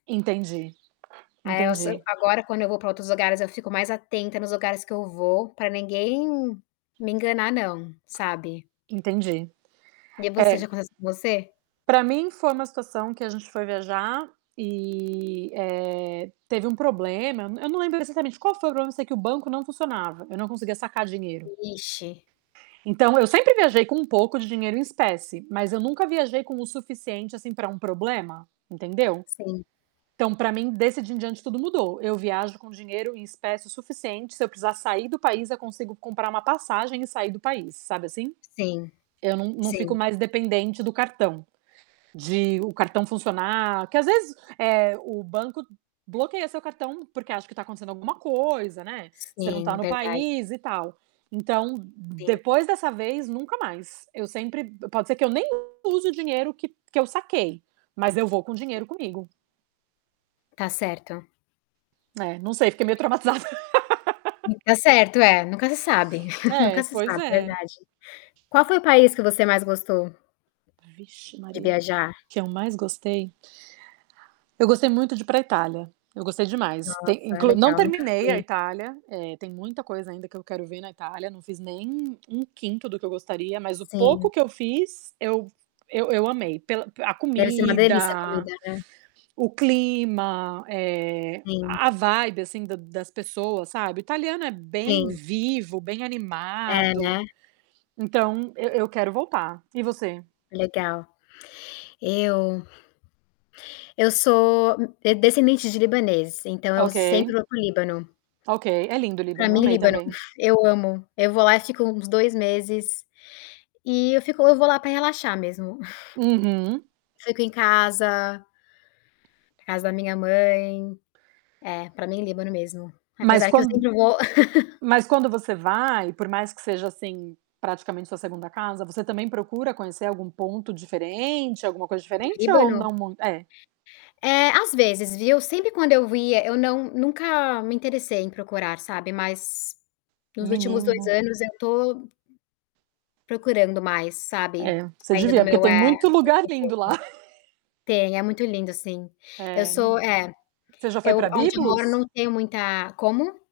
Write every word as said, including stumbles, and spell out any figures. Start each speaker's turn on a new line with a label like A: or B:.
A: Entendi,
B: Aí eu so
A: entendi.
B: agora quando eu vou pra outros lugares eu fico mais atenta nos lugares que eu vou, pra ninguém me enganar não, sabe?
A: Entendi.
B: E
A: É
B: você, já aconteceu com você?
A: pra mim foi uma situação que a gente foi viajar e, eh, teve um problema, eu nã eu não lembro exatamente qual foi o problema, eu sei que o banco não funcionava, eu não conseguia sacar dinheiro.
B: Vixe.
A: Então, eu sempre viajei com um pouco de dinheiro em espécie, mas eu nunca viajei com o suficiente, assim, pra um problema, entendeu.
B: Sim.
A: Então, pra mim desse dia em diante tudo mudou, eu viajo com dinheiro em espécie o suficiente, se eu precisar sair do país, eu consigo comprar uma passagem e sair do país, sabe, assim.
B: Sim,
A: Eu não não fico
B: sim.
A: mais dependente do cartão, de o cartão funcionar, que às vezes, eh, o banco bloqueia seu cartão, porque acha que tá acontecendo alguma coisa, né, você não
B: Sim,
A: tá no
B: verdade.
A: país e tal. Então,
B: Sim.
A: depois dessa vez, nunca mais, eu sempre pode ser que eu nem use o dinheiro que que eu saquei, mas eu vou com dinheiro comigo.
B: Tá certo.
A: É, não sei, fiquei meio traumatizada.
B: Tá certo, é, nunca se sabe
A: É,
B: nunca se
A: pois
B: sabe,
A: é.
B: verdade. Qual foi o país que você mais gostou
A: Vixe
B: de
A: Maria, o
B: viajar?
A: que eu mais gostei? Eu gostei muito de ir pra Itália, eu gostei demais. Tem
B: Nossa,
A: inclu não
B: legal, nunca
A: terminei a
B: fui.
A: Itália, eh, tem muita coisa ainda que eu quero ver na Itália, não fiz nem um quinto do que eu gostaria, mas o pouco
B: Sim.
A: que eu fiz, eu eu eu amei. Pela a
B: Deve ser uma delícia a
A: comida,
B: comida, né?
A: o clima, eh,
B: Sim.
A: a vibe assim da das pessoas, sabe. O italiano é bem
B: Sim.
A: vivo, bem
B: É, né?
A: animado, então eu eu quero voltar. E você?
B: Legal. Eu eu sou d descendente de libaneses, então, eu
A: Ok.
B: sempre vou para o Líbano.
A: Ok, é lindo o
B: Pra
A: Líbano, eu
B: mim,
A: amei
B: Líbano, fu
A: também.
B: eu amo. Eu vou lá e fico uns dois meses e eu fico eu vou lá pra relaxar mesmo.
A: Uhum.
B: Fico em casa casa da minha mãe É, pra mim Líbano mesmo,
A: Mas
B: apesar que eu
A: quan
B: sempre vou
A: mas quando você vai, por mais que seja, assim, praticamente sua segunda casa, você também procura conhecer algum ponto diferente, alguma coisa
B: Do
A: diferente ou não
B: Líbano?
A: muit é.
B: É, às vezes, viu, sempre quando eu ia eu não nunca me interessei em procurar, sabe, mas nos últimos dois
A: Menina.
B: anos eu tô procurando mais, sabe,
A: É, você
B: saindo do
A: devia, porque
B: meu,
A: tem
B: eh,
A: muito
B: meu
A: lugar lindo
B: conforto.
A: lá.
B: Tem, é muito lindo, sim. Eu
A: É, num
B: sou É,
A: você já foi
B: eu
A: pra
B: aonde eu moro
A: Byblos?
B: não tenho muita como?